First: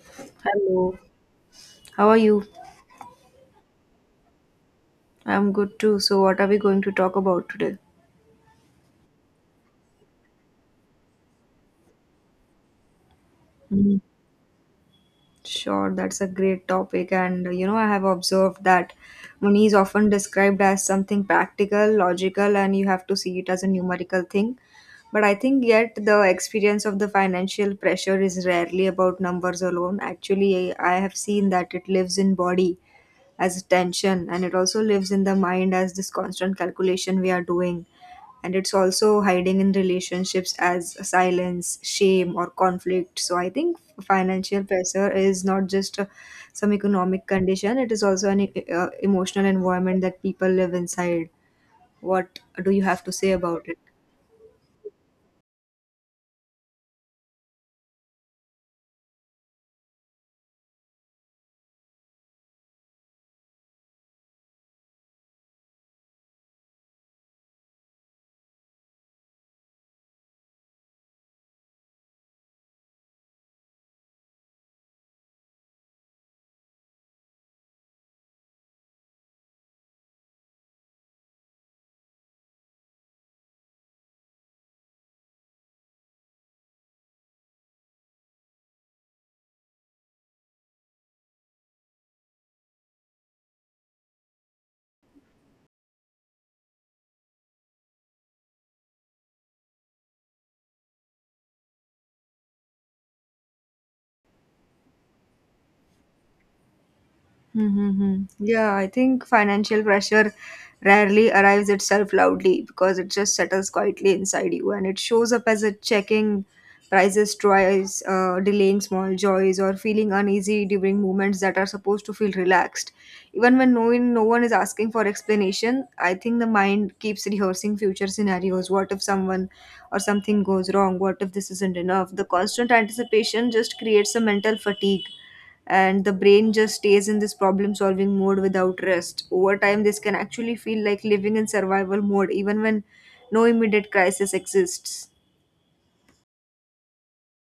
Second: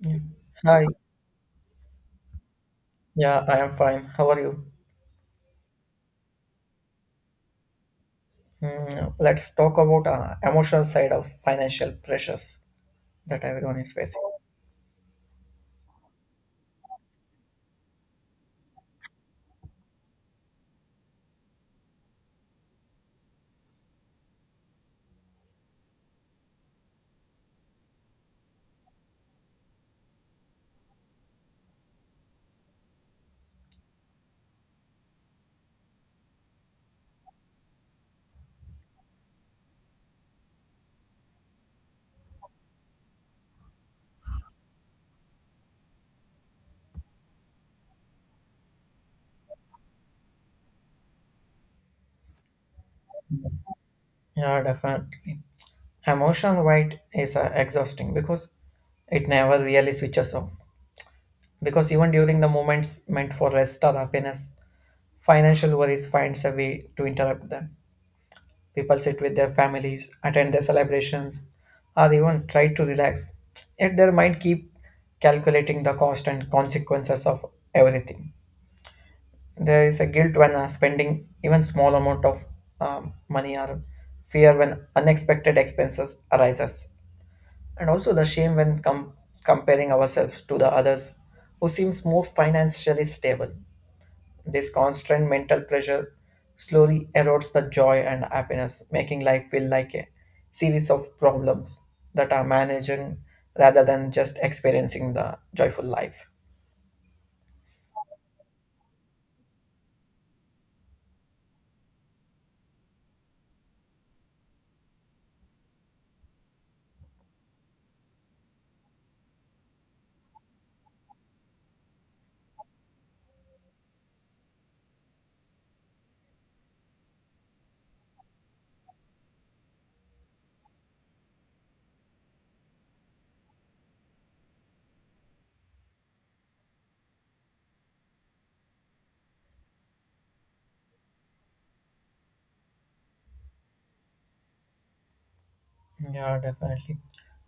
Yeah. Hi, Hello, how are you? yeah, I am fine. How are you? I'm good too. So, what are we going to talk about today? Let's talk about emotional side of financial pressures that everyone is Mhm. facing. Sure, that's a great topic. And I have observed that money is often described as something practical, logical, and you have to see it as a numerical thing. But I think yet the experience of the financial pressure is rarely about numbers alone. Actually, I have seen that it lives in body as tension, and it also lives in the mind as this constant calculation we are doing, and it's also hiding in relationships as silence, shame, or conflict. So I think financial pressure is not just some economic condition. It is also an emotional environment that people live inside. What do you have to say about it? Yeah, definitely. Emotional weight is exhausting because it never really switches off. Because even during the moments meant for rest or happiness, financial worries finds a way to interrupt them. People sit with their families, attend their celebrations, or even try to relax. Yet their mind keep calculating the cost and consequences of everything. There is a guilt when spending even small amount of money or fear when unexpected expenses arises. And also the shame when comparing ourselves to the others who seems more financially stable. This constant mental pressure slowly erodes the joy and happiness, making life feel like a series of problems that are managing rather than just experiencing the joyful life. Mm-hmm. Yeah, I think financial pressure rarely arrives itself loudly because it just settles quietly inside you, and it shows up as a checking prices twice, delaying small joys, or feeling uneasy during moments that are supposed to feel relaxed. Even when no one is asking for explanation, I think the mind keeps rehearsing future scenarios. What if someone or something goes wrong? What if this isn't enough? The constant anticipation just creates a mental fatigue, and the brain just stays in this problem solving mode without rest. Over time, this can actually feel like living in survival mode, even when no immediate crisis exists. Yeah, definitely.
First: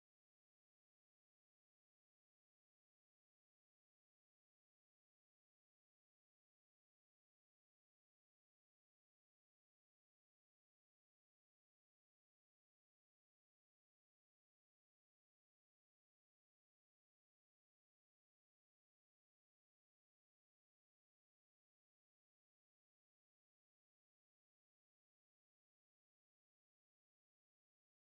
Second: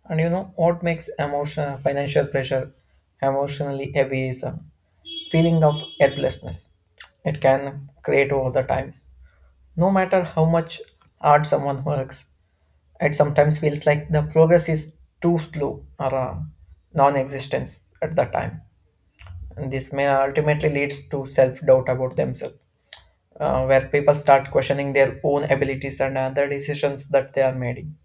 And you know what makes emotional financial pressure emotionally heavy is a feeling of helplessness. It can create over the times. No matter how much hard someone works, it sometimes feels like the progress is too slow or non existence at the time. And this may ultimately leads to self doubt about themselves, where people start questioning their own abilities and other decisions that they are making.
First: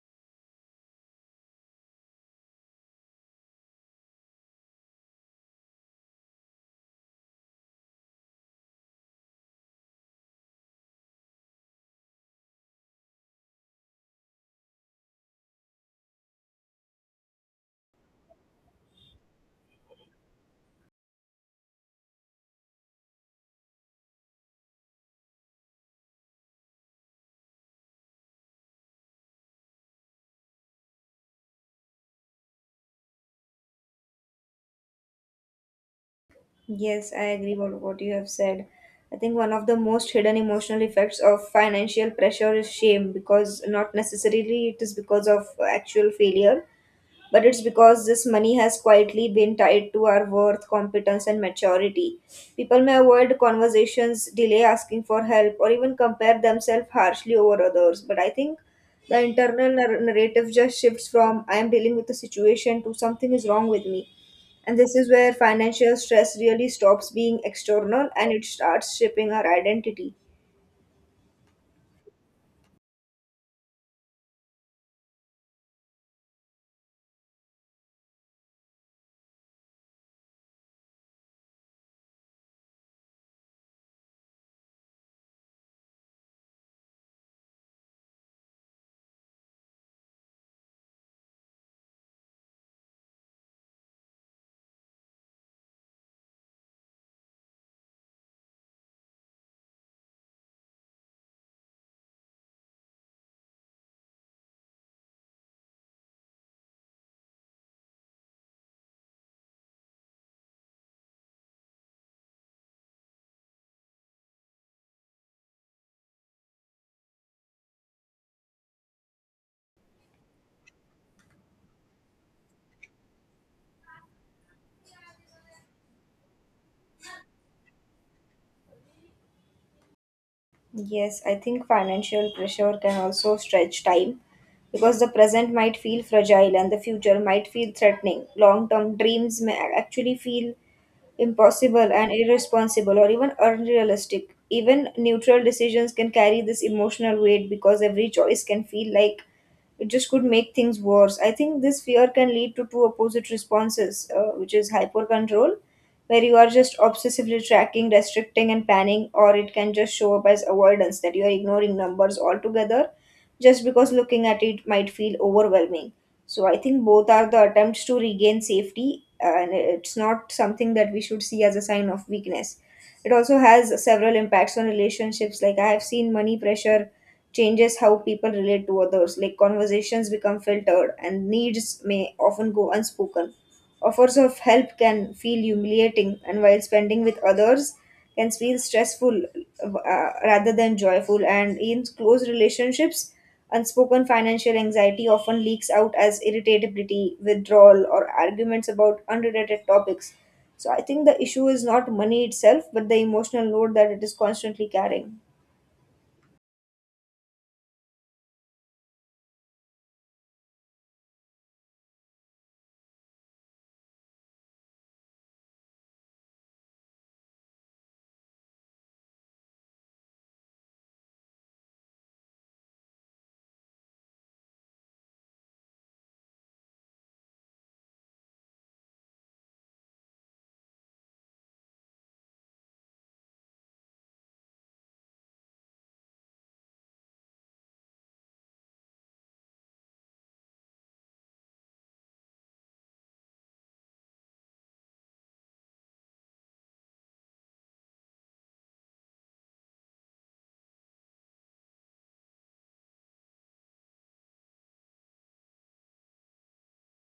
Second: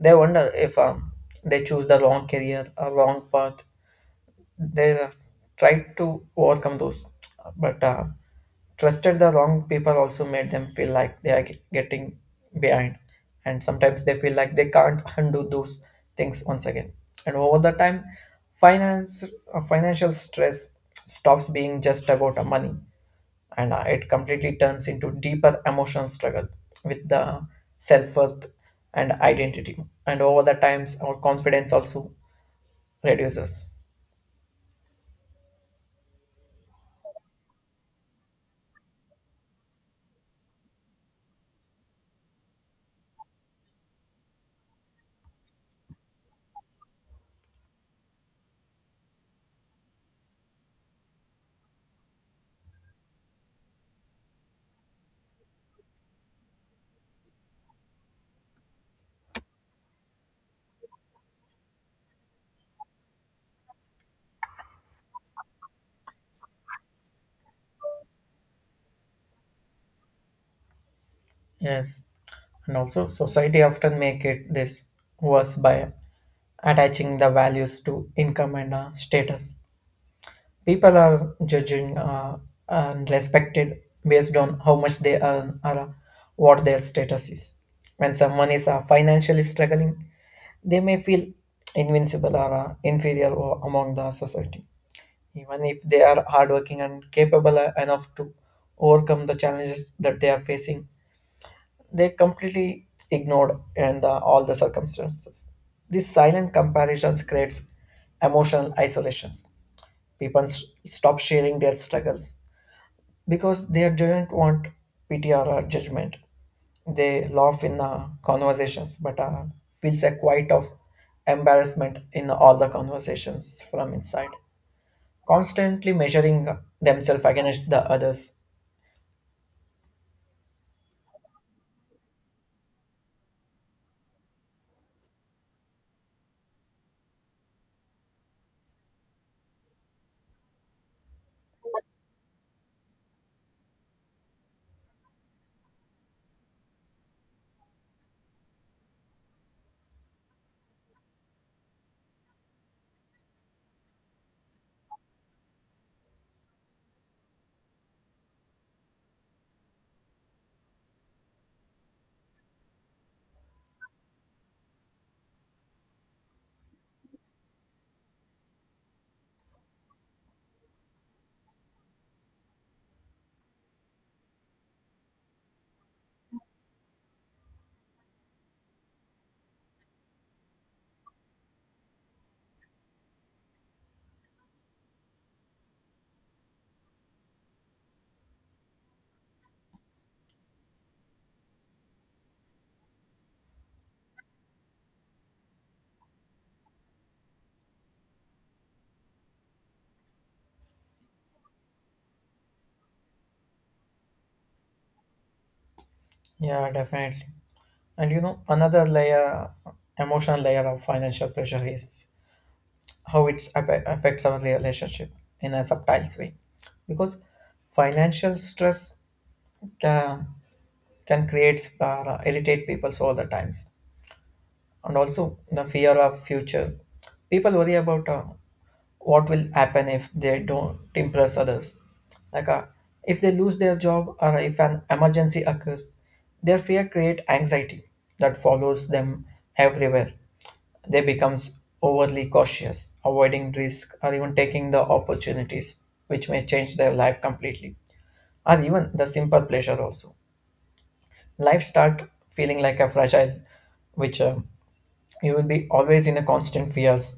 They wonder if they choose the wrong career or wrong path, they tried to overcome those, but trusted the wrong people also made them feel like they are getting behind, and sometimes they feel like they can't undo those things once again. And over the time, finance financial stress stops being just about money, and it completely turns into deeper emotional struggle with the self-worth and identity. And over the times our confidence also reduces. Yes, I agree with what you have said. I think one of the most hidden emotional effects of financial pressure is shame, because not necessarily it is because of actual failure, but it's because this money has quietly been tied to our worth, competence, and maturity. People may avoid conversations, delay asking for help, or even compare themselves harshly over others. But I think the internal narrative just shifts from I am dealing with a situation to something is wrong with me. And this is where financial stress really stops being external and it starts shaping our identity. Yes, and also society often make it this worse by attaching the values to income and status. People are judging and respected based on how much they earn or what their status is. When someone is financially struggling, they may feel invincible or inferior among the society, even if they are hardworking and capable enough to overcome the challenges that they are facing. They completely ignored and all the circumstances. These silent comparisons creates emotional isolations. People stop sharing their struggles because they didn't want pity or judgment. They laugh in conversations, but feels a quiet of embarrassment in all the conversations from inside, constantly measuring themselves against the others. Yes, I think financial pressure can also stretch time, because the present might feel fragile and the future might feel threatening. Long term dreams may actually feel impossible and irresponsible or even unrealistic. Even neutral decisions can carry this emotional weight, because every choice can feel like it just could make things worse. I think this fear can lead to two opposite responses, which is hyper control where you are just obsessively tracking, restricting, and planning, or it can just show up as avoidance that you are ignoring numbers altogether just because looking at it might feel overwhelming. So I think both are the attempts to regain safety, and it's not something that we should see as a sign of weakness. It also has several impacts on relationships. Like I have seen money pressure changes how people relate to others, like conversations become filtered and needs may often go unspoken. Offers of help can feel humiliating, and while spending with others can feel stressful rather than joyful. And in close relationships, unspoken financial anxiety often leaks out as irritability, withdrawal, or arguments about unrelated topics. So I think the issue is not money itself, but the emotional load that it is constantly carrying. Yeah, definitely. And you know, another layer, emotional layer of financial pressure is how it affects our relationship in a subtle way. Because financial stress can, can create, irritate people all the times, and also the fear of future. People worry about what will happen if they don't impress others. Like if they lose their job or if an emergency occurs, their fear create anxiety that follows them everywhere. They becomes overly cautious, avoiding risk or even taking the opportunities which may change their life completely, or even the simple pleasure also life start feeling like a fragile which you will be always in the constant fears,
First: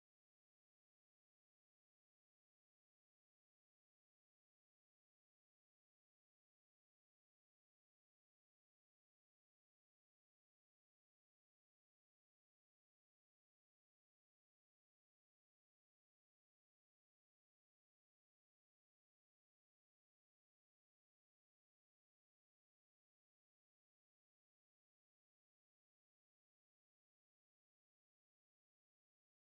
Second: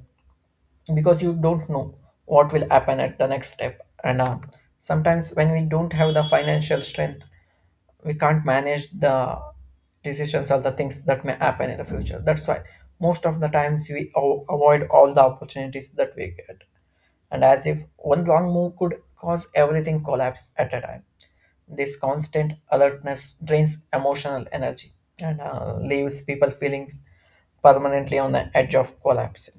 because you don't know what will happen at the next step. And sometimes when we don't have the financial strength we can't manage the decisions or the things that may happen in the future. That's why most of the times we avoid all the opportunities that we get, and as if one wrong move could cause everything collapse at a time. This constant alertness drains emotional energy and leaves people feelings permanently on the edge of collapse.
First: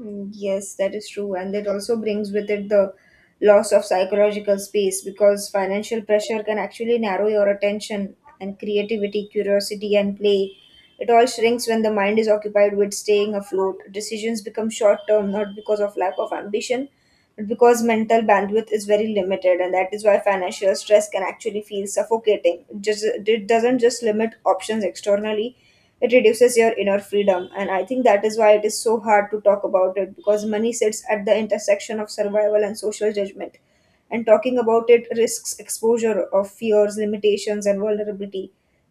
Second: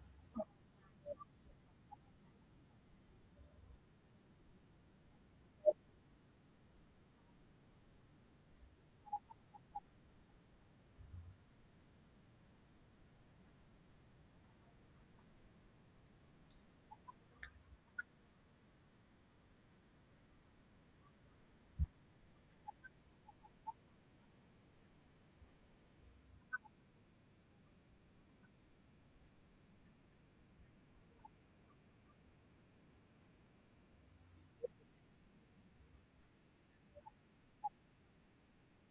Mm, yes, that is true. And it also brings with it the loss of psychological space, because financial pressure can actually narrow your attention and creativity, curiosity, and play. It all shrinks when the mind is occupied with staying afloat. Decisions become short term, not because of lack of ambition, but because mental bandwidth is very limited. And that is why financial stress can actually feel suffocating. It doesn't just limit options externally, it reduces your inner freedom. And I think that is why it is so hard to talk about it, because money sits at the intersection of survival and social judgment, and talking about it risks exposure of fears, limitations, and vulnerability.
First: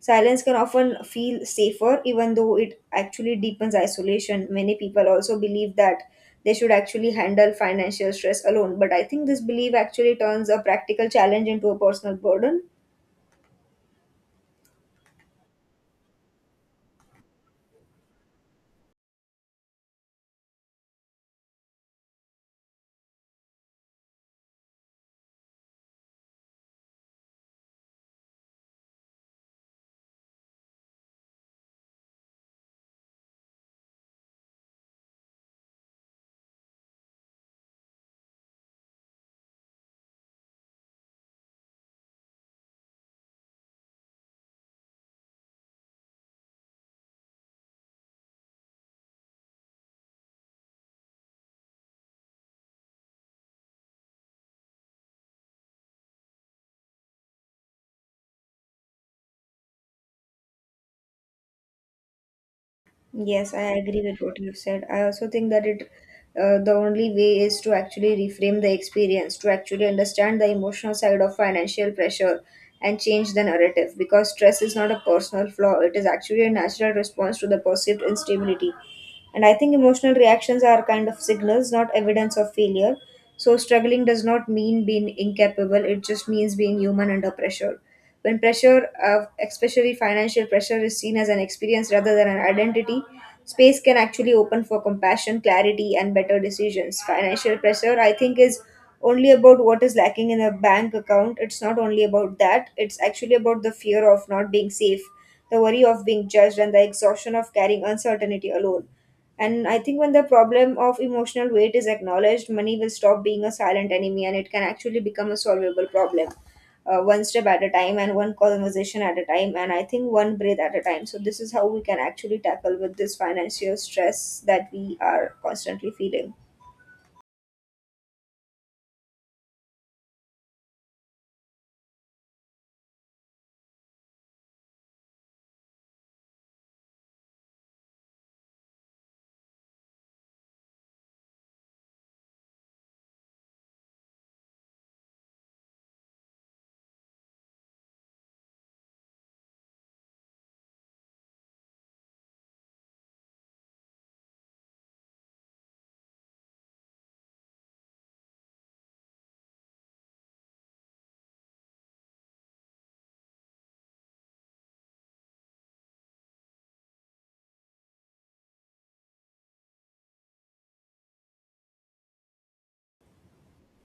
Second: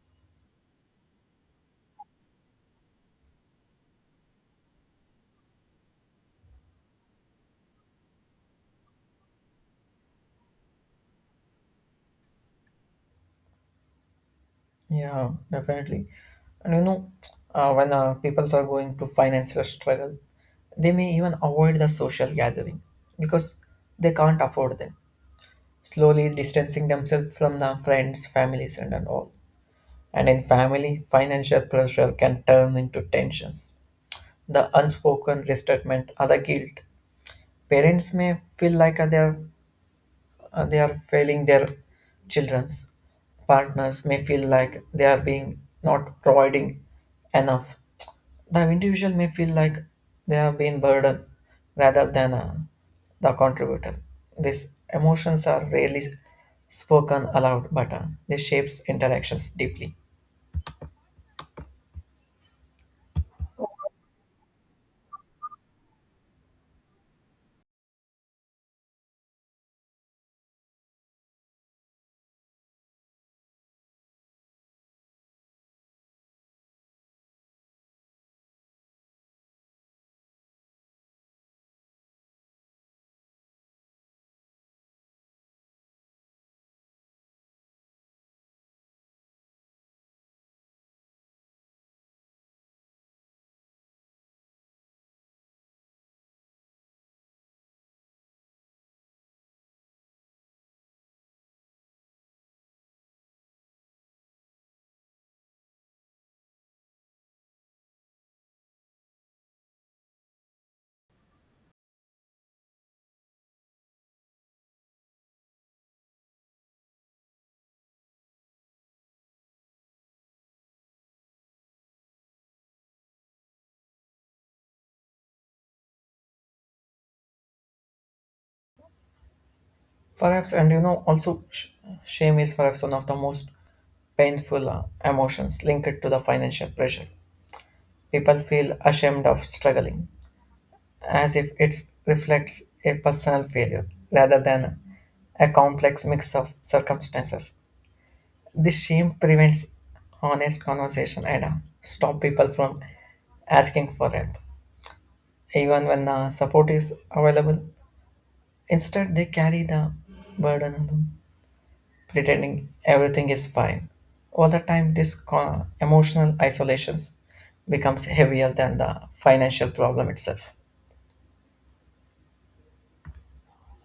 Silence can often feel safer, even though it actually deepens isolation. Many people also believe that they should actually handle financial stress alone, but I think this belief actually turns a practical challenge into a personal burden. Yeah, definitely. And you know, when people are going to financial struggle, they may even avoid the social gathering because they can't afford them, slowly distancing themselves from the friends, families, and all. And in family, financial pressure can turn into tensions. The unspoken resentment or the guilt. Parents may feel like they are failing their children's. Partners may feel like they are being not providing enough. The individual may feel like they have been burdened rather than the contributor. These emotions are rarely spoken aloud, but they shapes interactions deeply. Yes, I agree with what you've said. I also think that it the only way is to actually reframe the experience, to actually understand the emotional side of financial pressure and change the narrative, because stress is not a personal flaw, it is actually a natural response to the perceived instability. And I think emotional reactions are kind of signals, not evidence of failure. So struggling does not mean being incapable, it just means being human under pressure. When pressure, especially financial pressure, is seen as an experience rather than an identity, space can actually open for compassion, clarity, and better decisions. Financial pressure, I think, is only about what is lacking in a bank account. It's not only about that, it's actually about the fear of not being safe, the worry of being judged, and the exhaustion of carrying uncertainty alone. And I think when the problem of emotional weight is acknowledged, money will stop being a silent enemy and it can actually become a solvable problem, one step at a time and one conversation at a time. And I think one breath at a time. So, this is how we can actually tackle with this financial stress that we are constantly feeling. Perhaps, and you know, also shame is perhaps one of the most painful emotions linked to the financial pressure. People feel ashamed of struggling, as if it reflects a personal failure rather than a complex mix of circumstances. This shame prevents honest conversation and stop people from asking for help, even when support is available. Instead, they carry the burden alone, pretending everything is fine. All the time, this emotional isolations becomes heavier than the financial problem itself.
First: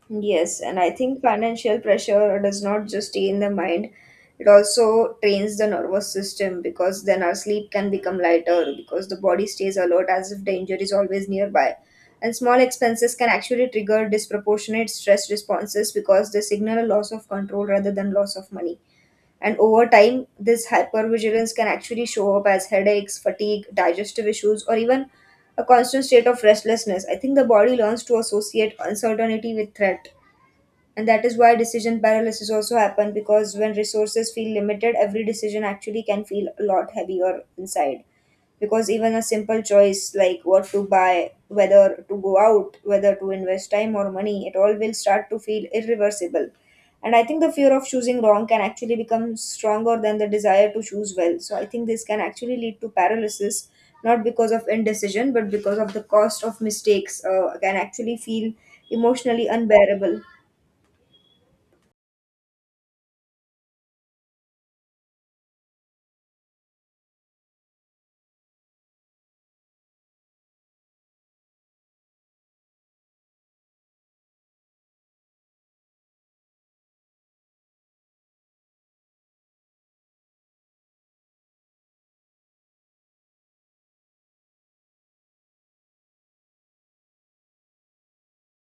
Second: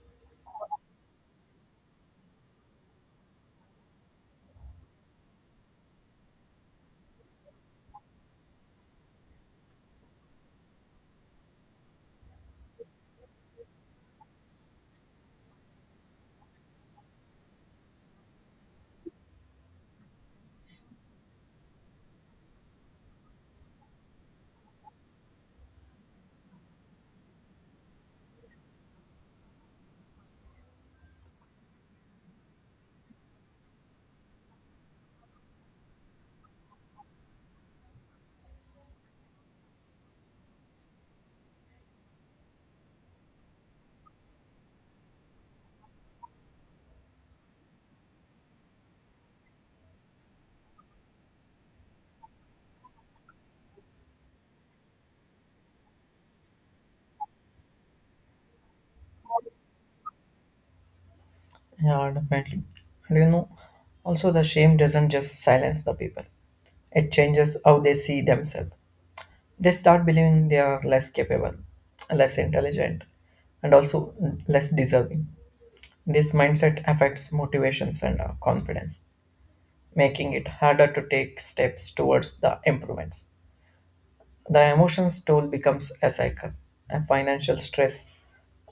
Yes, and I think financial pressure does not just stay in the mind, it also trains the nervous system, because then our sleep can become lighter because the body stays alert as if danger is always nearby. And small expenses can actually trigger disproportionate stress responses, because they signal a loss of control rather than loss of money. And over time, this hypervigilance can actually show up as headaches, fatigue, digestive issues, or even a constant state of restlessness. I think the body learns to associate uncertainty with threat, and that is why decision paralysis also happen, because when resources feel limited, every decision actually can feel a lot heavier inside, because even a simple choice like what to buy, whether to go out, whether to invest time or money, it all will start to feel irreversible. And I think the fear of choosing wrong can actually become stronger than the desire to choose well. So I think this can actually lead to paralysis, not because of indecision, but because of the cost of mistakes can actually feel emotionally unbearable. Yeah, definitely. And you know, also the shame doesn't just silence the people. It changes how they see themselves. They start believing they are less capable, less intelligent, and also less deserving. This mindset affects motivations and confidence, making it harder to take steps towards the improvements. The emotions toll becomes a cycle, and financial stress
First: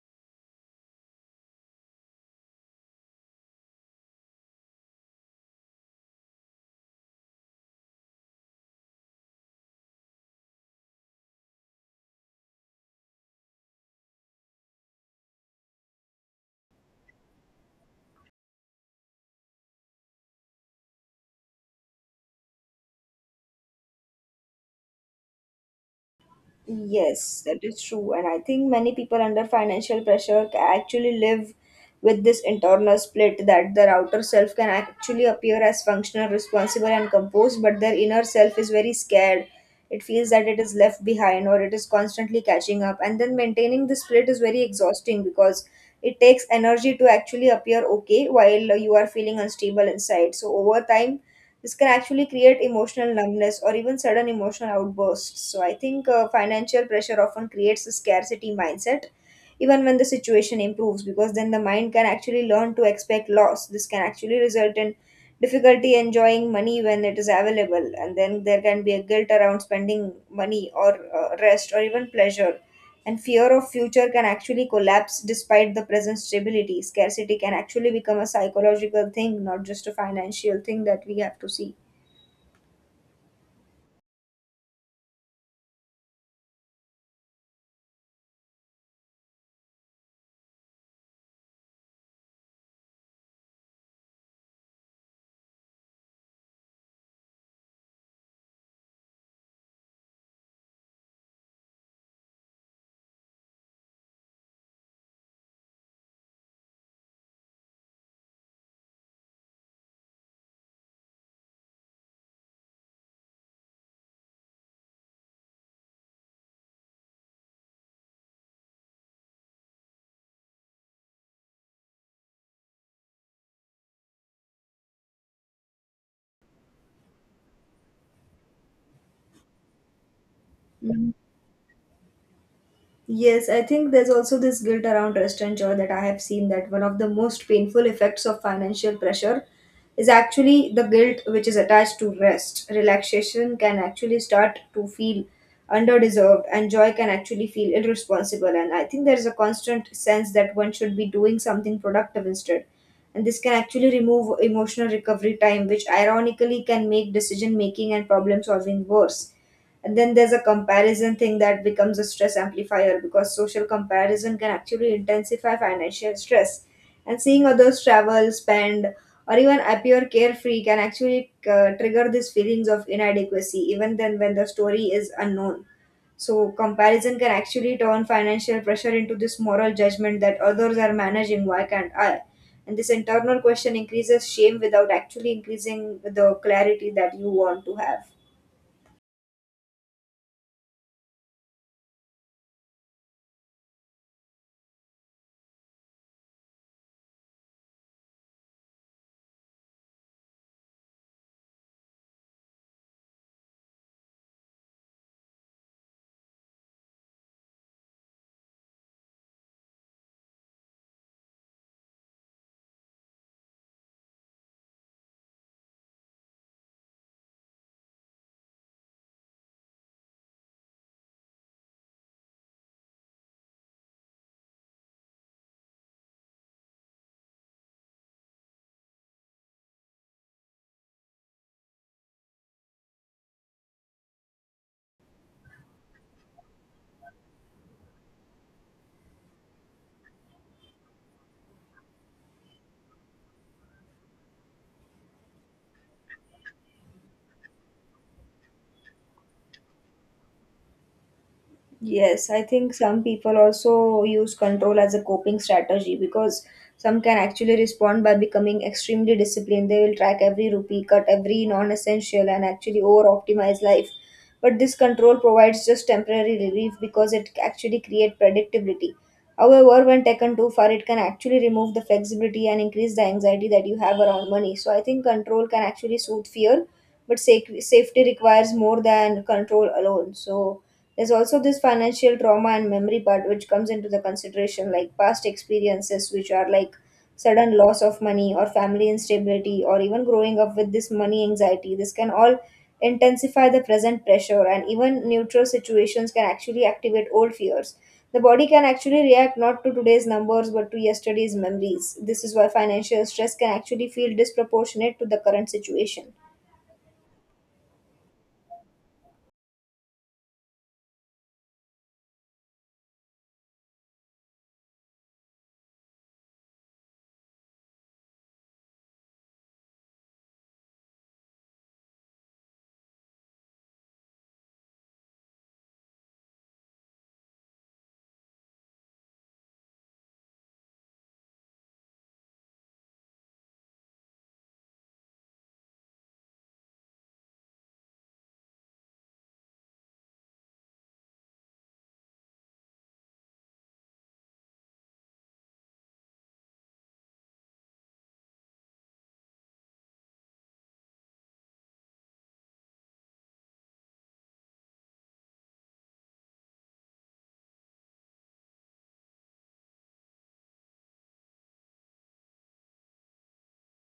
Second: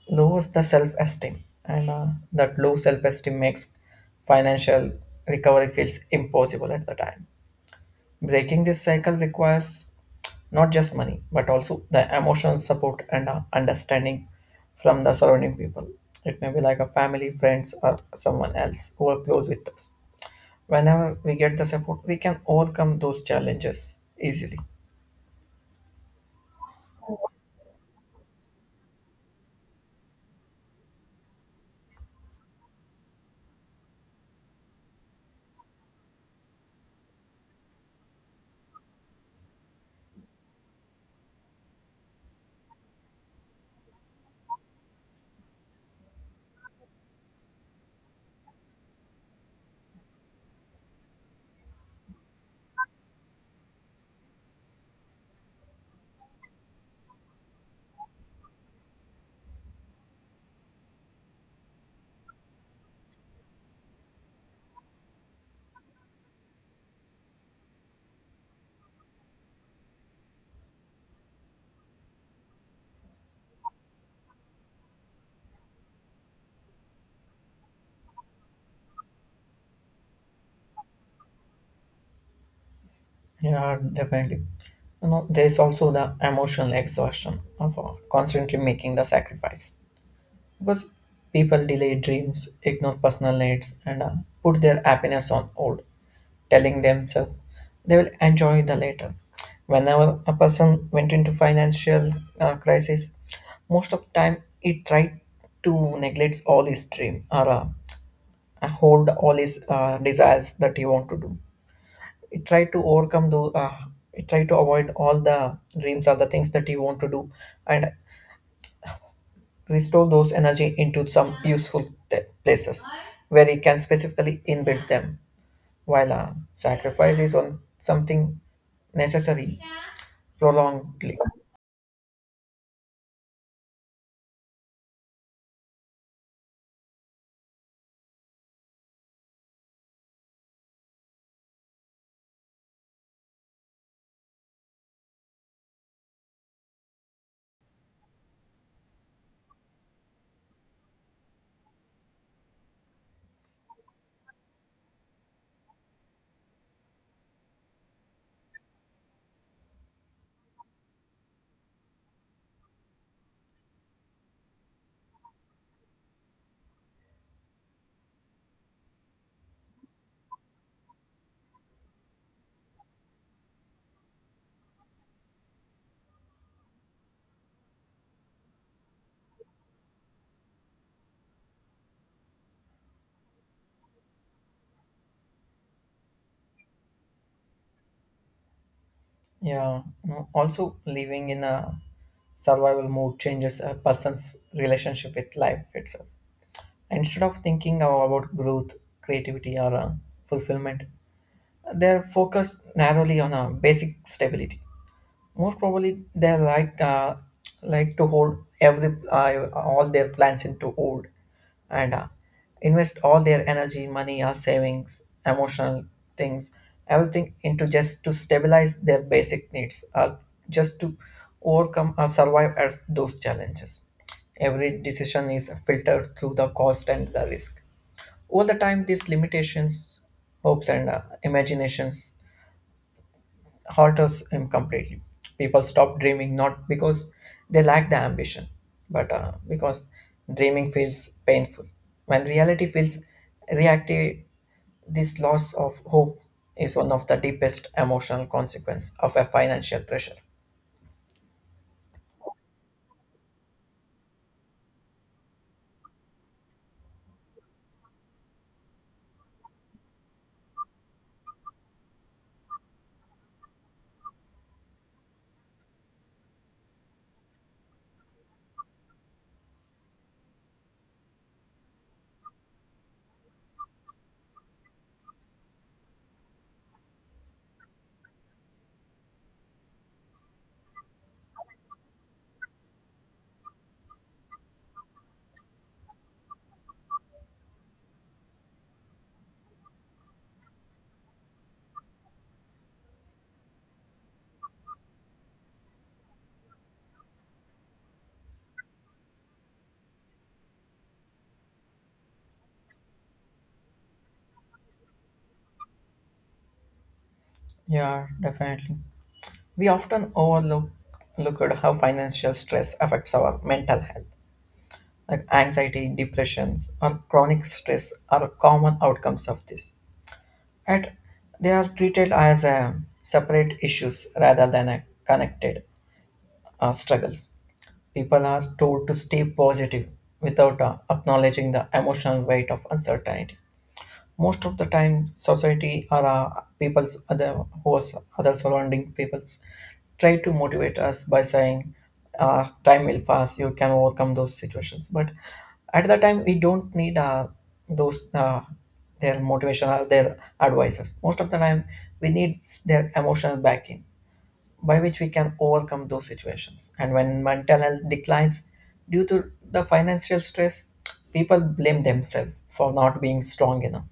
lowers the self-esteem, and that low self-esteem makes financial recovery feels impossible at the time. Breaking this cycle requires not just money, but also the emotional support and understanding from the surrounding people. It may be like a family, friends, or someone else who are close with us. Whenever we get the support, we can overcome those challenges easily. Yes, that is true. And I think many people under financial pressure actually live with this internal split, that their outer self can actually appear as functional, responsible, and composed, but their inner self is very scared. It feels that it is left behind or it is constantly catching up. And then maintaining the split is very exhausting, because it takes energy to actually appear okay while you are feeling unstable inside. So over time, this can actually create emotional numbness or even sudden emotional outbursts. So I think financial pressure often creates a scarcity mindset, even when the situation improves, because then the mind can actually learn to expect loss. This can actually result in difficulty enjoying money when it is available, and then there can be a guilt around spending money or rest or even pleasure. And fear of future can actually collapse despite the present stability. Scarcity can actually become a psychological thing, not just a financial thing that we have to see. Yeah, definitely. You know, there's also the emotional exhaustion of constantly making the sacrifice, because people delay dreams, ignore personal needs, and put their happiness on hold, telling themselves they will enjoy the later. Whenever a person went into financial crisis, most of time he tried to neglect all his dream or hold all his desires that he want to do it, try to overcome those, it try to avoid all the dreams, all the things that you want to do, and restore those energy into some useful places where you can specifically inbuild them, while sacrifice is on something necessary Mm, prolongedly. yes, I think there's also this guilt around rest and joy, that I have seen that one of the most painful effects of financial pressure is actually the guilt which is attached to rest. Relaxation can actually start to feel underdeserved, and joy can actually feel irresponsible. And I think there's a constant sense that one should be doing something productive instead. And this can actually remove emotional recovery time, which ironically can make decision making and problem solving worse. And then there's a comparison thing that becomes a stress amplifier, because social comparison can actually intensify financial stress. And seeing others travel, spend, or even appear carefree can actually trigger these feelings of inadequacy, even then when the story is unknown. So, comparison can actually turn financial pressure into this moral judgment that others are managing, why can't I? And this internal question increases shame without actually increasing the clarity that you want to have. Yeah, no, also living in a survival mode changes a person's relationship with life itself. Instead of thinking about growth, creativity or fulfillment, they're focused narrowly on a basic stability. Most probably, they like to hold every all their plans into hold, and invest all their energy, money, or savings, emotional things, everything into just to stabilize their basic needs or just to overcome or survive at those challenges. Every decision is filtered through the cost and the risk. All the time, these limitations, hopes, and imaginations halters him completely. People stop dreaming not because they lack the ambition, but because dreaming feels painful. When reality feels reactive, this loss of hope is one of the deepest emotional consequence of a financial pressure. Yes, I think some people also use control as a coping strategy, because some can actually respond by becoming extremely disciplined. They will track every rupee, cut every non essential, and actually over optimize life. But this control provides just temporary relief because it actually creates predictability. However, when taken too far, it can actually remove the flexibility and increase the anxiety that you have around money. So I think control can actually soothe fear, but safety requires more than control alone. So there's also this financial trauma and memory part which comes into the consideration, like past experiences, which are like sudden loss of money or family instability, or even growing up with this money anxiety. This can all intensify the present pressure, and even neutral situations can actually activate old fears. The body can actually react not to today's numbers but to yesterday's memories. This is why financial stress can actually feel disproportionate to the current situation. Yeah, definitely. We often overlook look at how financial stress affects our mental health. Like anxiety, depressions, or chronic stress are common outcomes of this. At, they are treated as separate issues rather than a connected struggles. People are told to stay positive without acknowledging the emotional weight of uncertainty. Most of the time society or people's other who was other surrounding peoples try to motivate us by saying time will pass, you can overcome those situations, but at the time we don't need those their motivation or their advices. Most of the time we need their emotional backing, by which we can overcome those situations. And when mental health declines due to the financial stress, people blame themselves for not being strong enough,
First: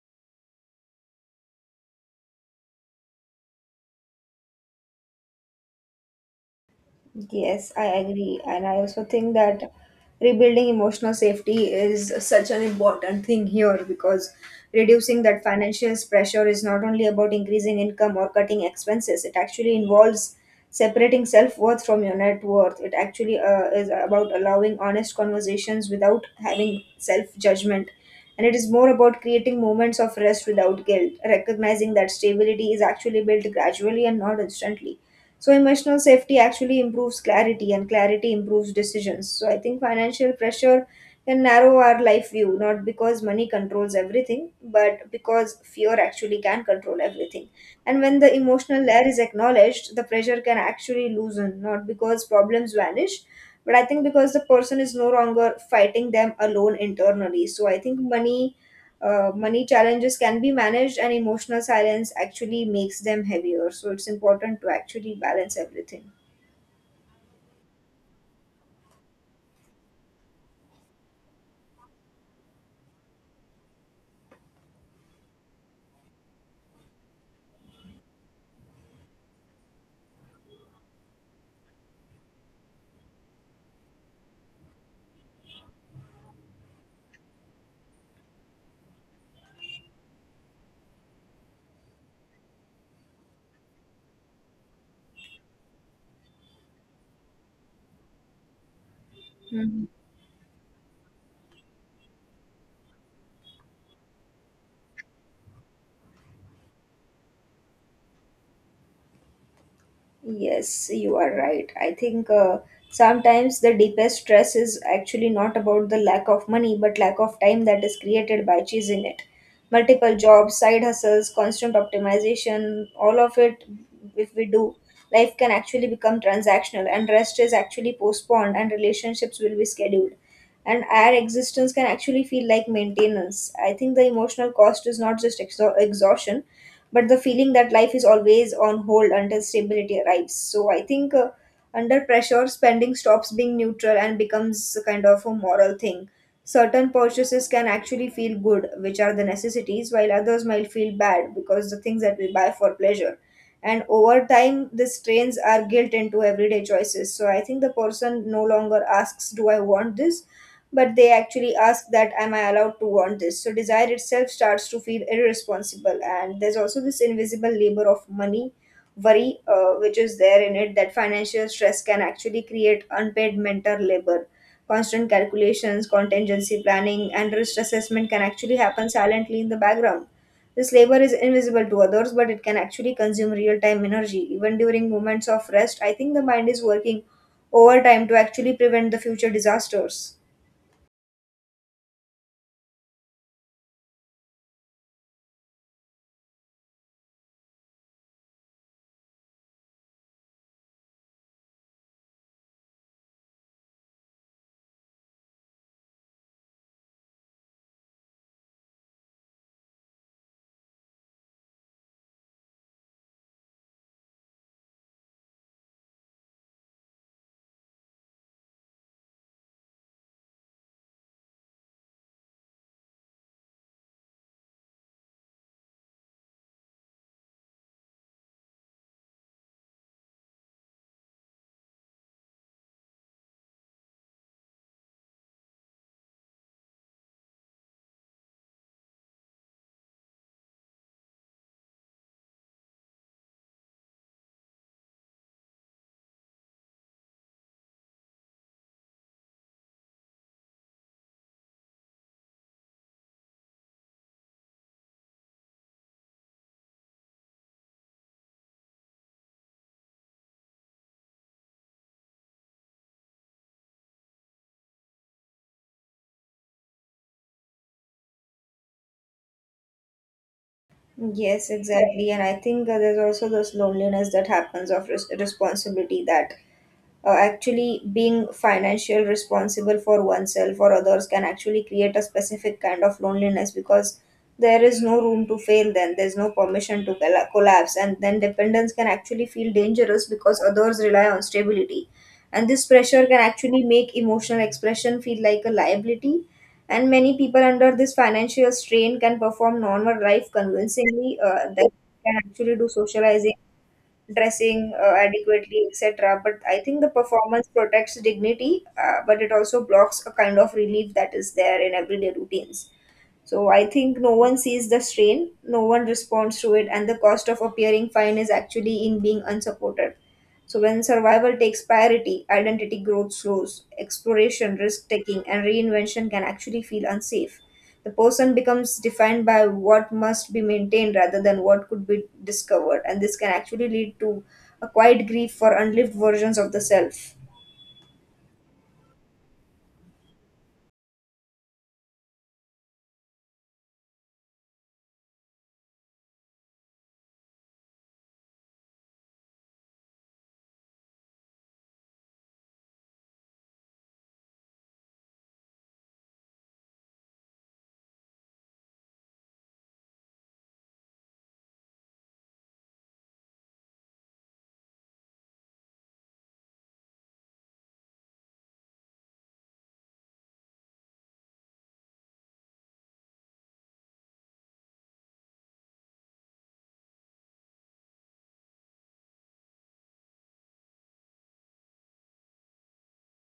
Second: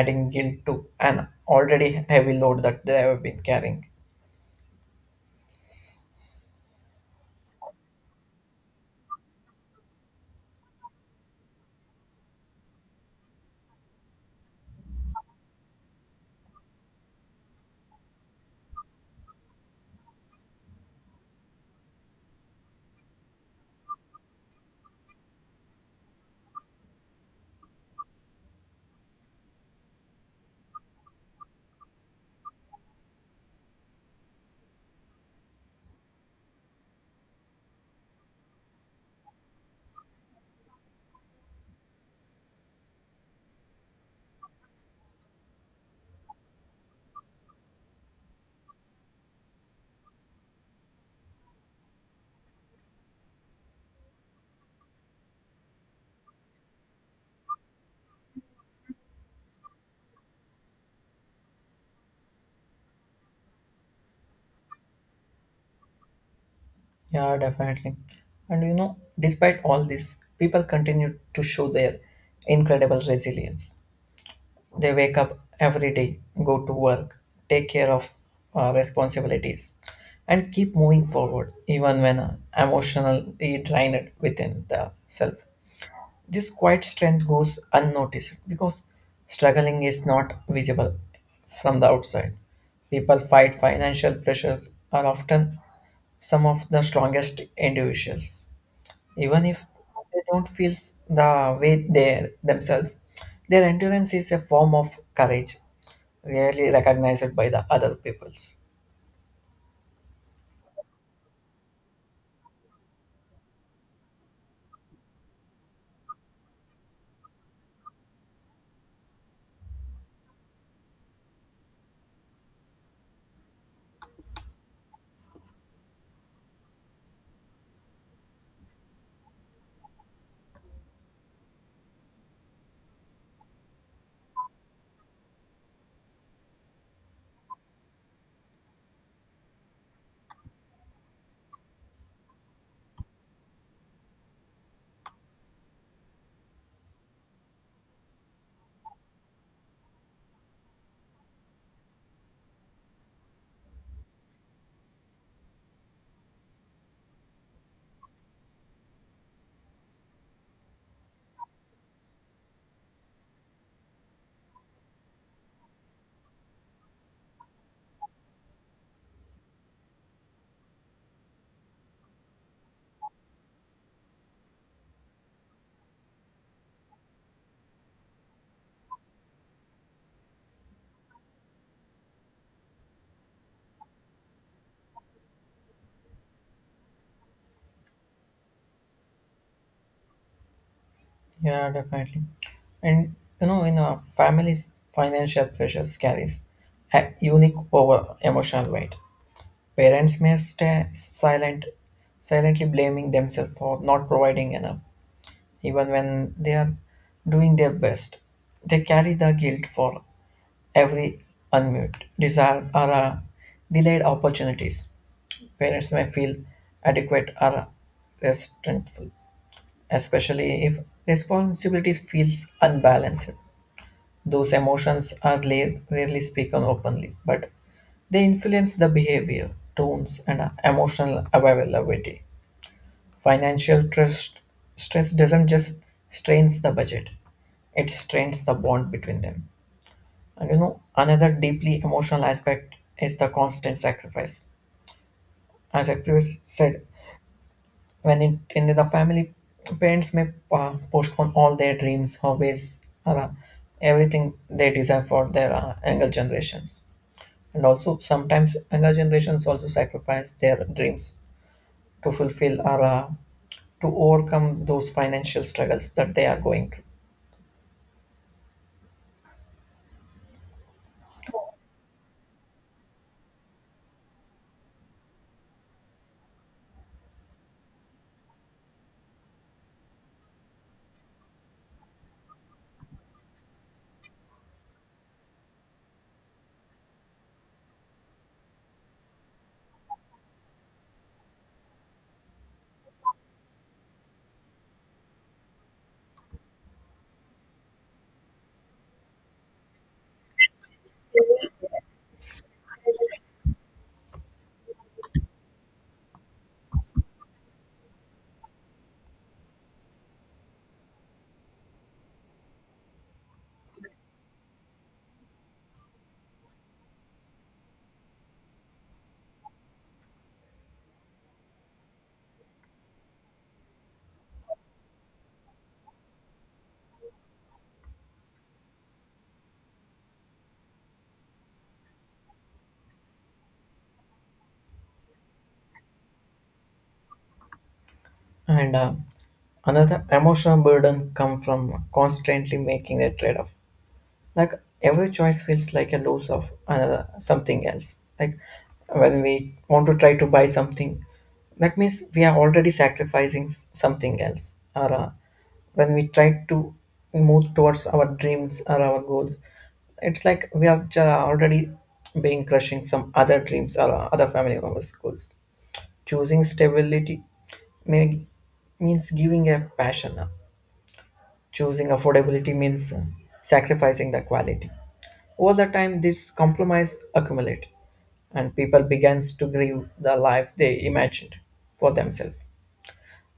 adding guilt to an already heavy load that they have been carrying. Yes, I agree. And I also think that rebuilding emotional safety is such an important thing here because reducing that financial pressure is not only about increasing income or cutting expenses, it actually involves separating self worth from your net worth. It actually is about allowing honest conversations without having self judgment. And it is more about creating moments of rest without guilt, recognizing that stability is actually built gradually and not instantly, so emotional safety actually improves clarity, and clarity improves decisions. So I think financial pressure can narrow our life view, not because money controls everything, but because fear actually can control everything. And when the emotional layer is acknowledged, the pressure can actually loosen, not because problems vanish, but I think because the person is no longer fighting them alone internally. So I think money challenges can be managed and emotional silence actually makes them heavier, so it's important to actually balance everything. Yeah, definitely. And you know, despite all this, people continue to show their incredible resilience. They wake up every day, go to work, take care of responsibilities, and keep moving forward, even when emotionally drained within the self. This quiet strength goes unnoticed because struggling is not visible from the outside. People fight financial pressures are often some of the strongest individuals. Even if Mhm. they don't feel the way they themselves, their endurance is a form of courage, rarely recognized by the other peoples. Yes, you are right. I think sometimes the deepest stress is actually not about the lack of money, but lack of time that is created by chasing it. Multiple jobs, side hustles, constant optimization, all of it, if we do, life can actually become transactional and rest is actually postponed and relationships will be scheduled. And our existence can actually feel like maintenance. I think the emotional cost is not just exhaustion, but the feeling that life is always on hold until stability arrives. So I think under pressure, spending stops being neutral and becomes a kind of a moral thing. Certain purchases can actually feel good, which are the necessities, while others might feel bad because the things that we buy for pleasure. And over time, these strains are guilt into everyday choices. So I think the person no longer asks, "Do I want this?" but they actually ask that, "Am I allowed to want this?" So desire itself starts to feel irresponsible. And there's also this invisible labor of money worry, which is there in it, that financial stress can actually create unpaid mentor labor. Constant calculations, contingency planning, and risk assessment can actually happen silently in the background. This labor is invisible to others, but it can actually consume real time energy even during moments of rest. I think the mind is working overtime to actually prevent the future disasters. Yeah, definitely. And you know, in a family's financial pressures carries a unique over emotional weight. Parents may stay silent, silently blaming themselves for not providing enough, even when they are doing their best. They carry the guilt for every unmute desire or delayed opportunities. Parents may feel adequate or resentful, especially if responsibilities feels unbalanced. Those emotions are rarely spoken openly, but they influence the behavior, tones, and emotional availability. Financial trust, stress doesn't just strains the budget, it strains the bond between them. And you know, another deeply emotional aspect is the constant sacrifice. As I previously said, when in the family, parents may postpone all their dreams, hobbies, or, everything they desire for their younger generations. And also sometimes younger generations also sacrifice their dreams to fulfill or to overcome those financial struggles that they are going through. Yes, exactly. And I think there's also this loneliness that happens of responsibility, that actually being financial responsible for oneself or others can actually create a specific kind of loneliness, because there is no room to fail, then there's no permission to collapse, and then dependence can actually feel dangerous because others rely on stability. And this pressure can actually make emotional expression feel like a liability. And many people under this financial strain can perform normal life convincingly, that can actually do socializing, dressing adequately, etc. But I think the performance protects dignity, but it also blocks a kind of relief that is there in everyday routines. So I think no one sees the strain, no one responds to it, and the cost of appearing fine is actually in being unsupported. So when survival takes priority, identity growth slows, exploration, risk taking, and reinvention can actually feel unsafe. The person becomes defined by what must be maintained rather than what could be discovered, and this can actually lead to a quiet grief for unlived versions of the self. And another emotional burden come from constantly making a trade-off, like every choice feels like a loss of another something else. Like when we want to try to buy something, that means we are already sacrificing something else, or when we try to move towards our dreams or our goals, it's like we are already being crushing some other dreams or other family members goals. Choosing stability may, means giving a passion. Choosing affordability means sacrificing the quality. Over the time, this compromise accumulated, and people begins to grieve the life they imagined for themselves.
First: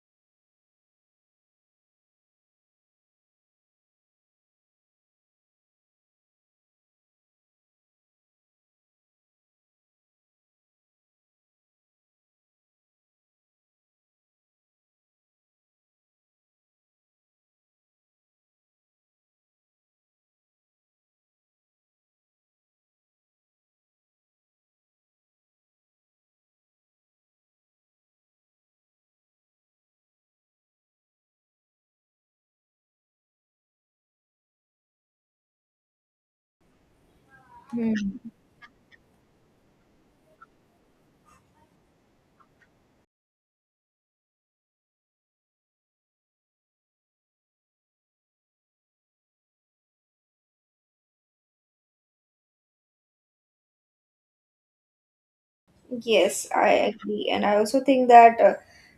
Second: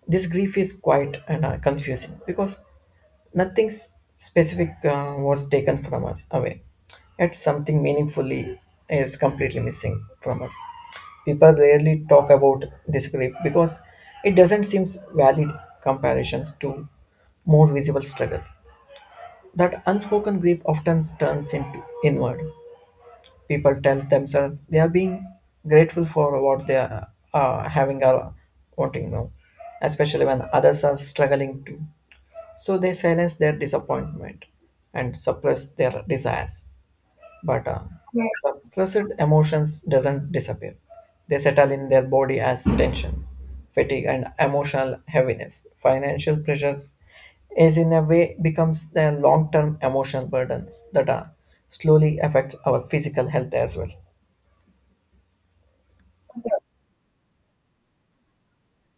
This grief is quite and confusing because nothing s- specific was taken from us away, yet something meaningfully is completely missing from us. People rarely talk about this grief because it doesn't seem valid comparisons to more visible struggle. That unspoken grief often turns into inward. People tell themselves they are being grateful for what they are having or wanting now, especially when others are struggling too. So they silence their disappointment and suppress their desires, but Hmm. yeah, suppressed emotions doesn't disappear. They settle in their body as tension, fatigue and emotional heaviness. Financial pressures is in a way becomes their long-term emotional burdens that are slowly affects our physical health as well. Yes, I agree. And I also think that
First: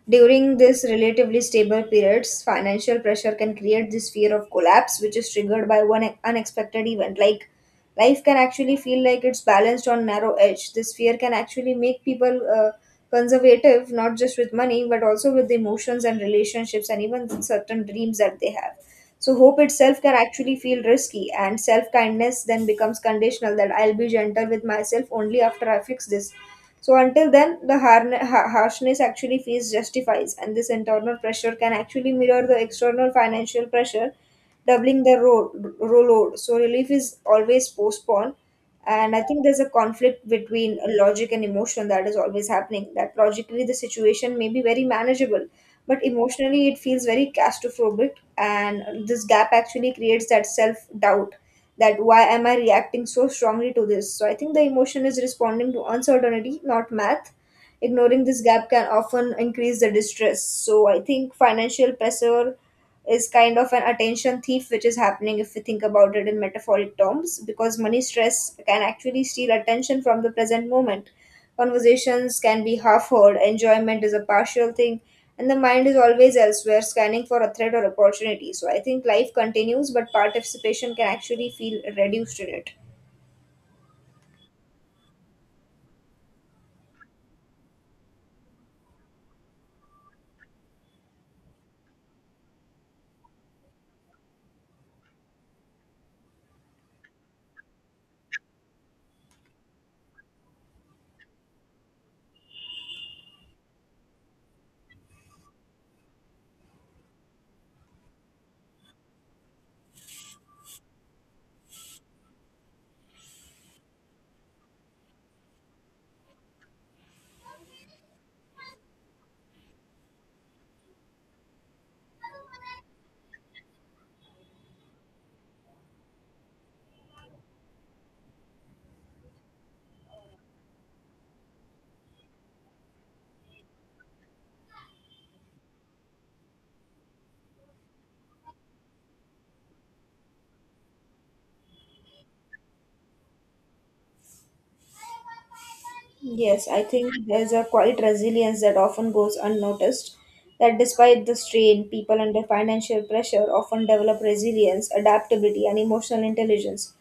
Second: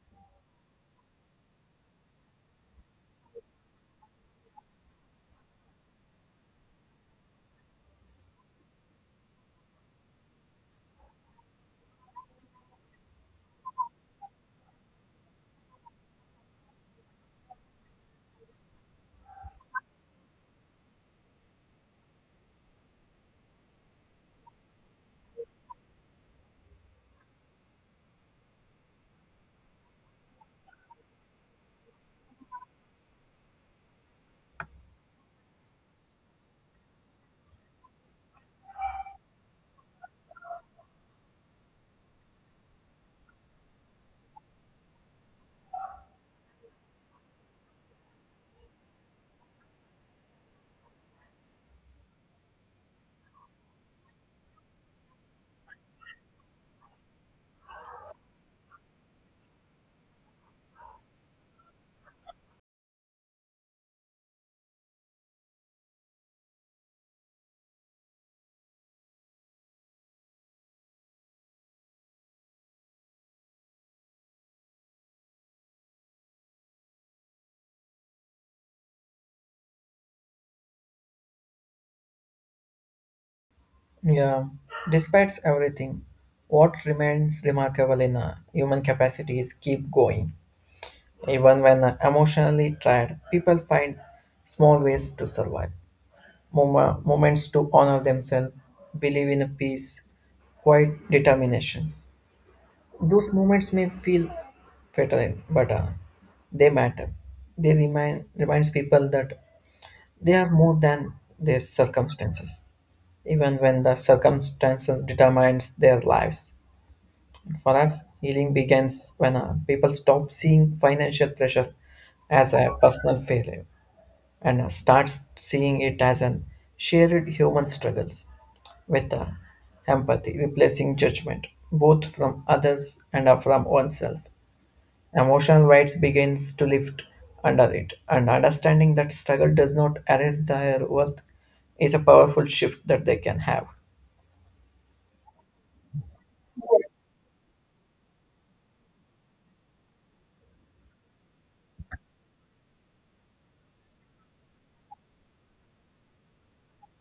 during this relatively stable periods, financial pressure can create this fear of collapse, which is triggered by one unexpected event. Like, life can actually feel like it's balanced on narrow edge. This fear can actually make people conservative, not just with money, but also with the emotions and relationships and even certain dreams that they have. So hope itself can actually feel risky, and self kindness then becomes conditional, that I'll be gentle with myself only after I fix this. So until then, the harshness actually feels justifies, and this internal pressure can actually mirror the external financial pressure, doubling the load. So relief is always postponed, and I think there's a conflict between logic and emotion that is always happening. That logically the situation may be very manageable, but emotionally it feels very claustrophobic, and this gap actually creates that self doubt, that why am I reacting so strongly to this? So I think the emotion is responding to uncertainty, not math. Ignoring this gap can often increase the distress. So I think financial pressure is kind of an attention thief, which is happening if we think about it in metaphoric terms, because money stress can actually steal attention from the present moment. Conversations can be half heard, enjoyment is a partial thing, and the mind is always elsewhere, scanning for a threat or opportunity. So I think life continues, but participation can actually feel reduced in it. Yeah, despite everything what remains remarkable in a human capacity is keep going. Even when emotionally tired, people find small ways to survive, moments to honor themselves, believe in a peace, quiet determinations. Those moments may feel fatal, but they matter. They remind Reminds people that they are more than their circumstances, even when the circumstances determines their lives. Perhaps healing begins when people stop seeing financial pressure as a personal failure and starts seeing it as an shared human struggles, with the empathy, replacing judgment, both from others and from oneself. Emotional weight begins to lift under it, and understanding that struggle does not erase their worth is a powerful shift that they can have. Yes, I think there's a quiet resilience that often goes unnoticed. That despite the strain, people under financial pressure often develop resilience, adaptability, and emotional intelligence.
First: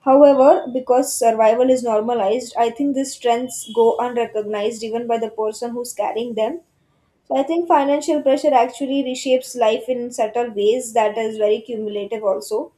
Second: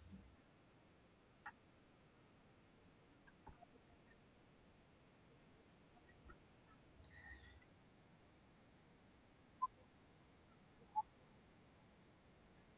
However, because survival is normalized, I think these strengths go unrecognized even by the person who's carrying them. So I think financial pressure actually reshapes life in subtle ways that is very cumulative also,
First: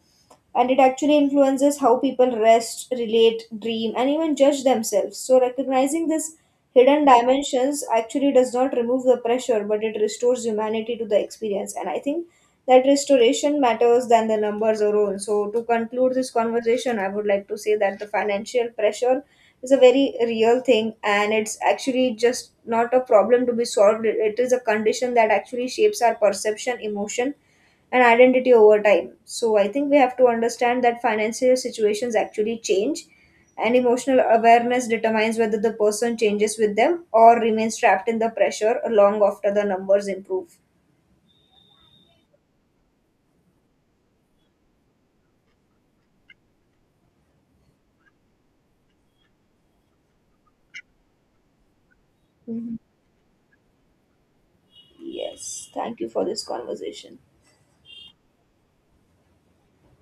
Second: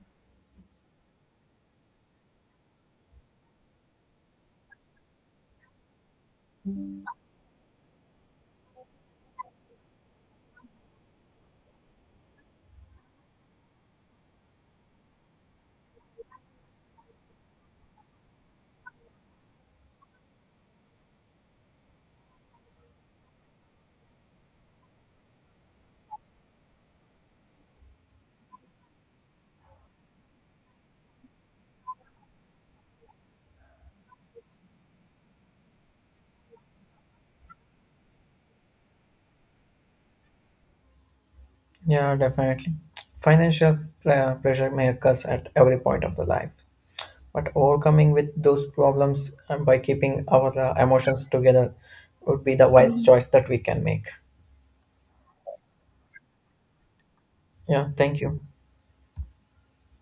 and it actually influences how people rest, relate, dream, and even judge themselves. So, recognizing this hidden dimensions actually does not remove the pressure, but it restores humanity to the experience. And I think that restoration matters than the numbers alone. So, to conclude this conversation, I would like to say that the financial pressure is a very real thing, and it's actually just not a problem to be solved, it is a condition that actually shapes our perception, emotion, and identity over time. So I think we have to understand that financial situations actually change, and emotional awareness determines whether the person changes with them or remains trapped in the pressure long after the numbers improve. Yeah, definitely. Financial pressure may occur at every point of the life, but overcoming with those problems and by keeping our emotions together would be the Mhm. wise choice that we can make. Yes, thank you for this conversation. Yeah, thank you.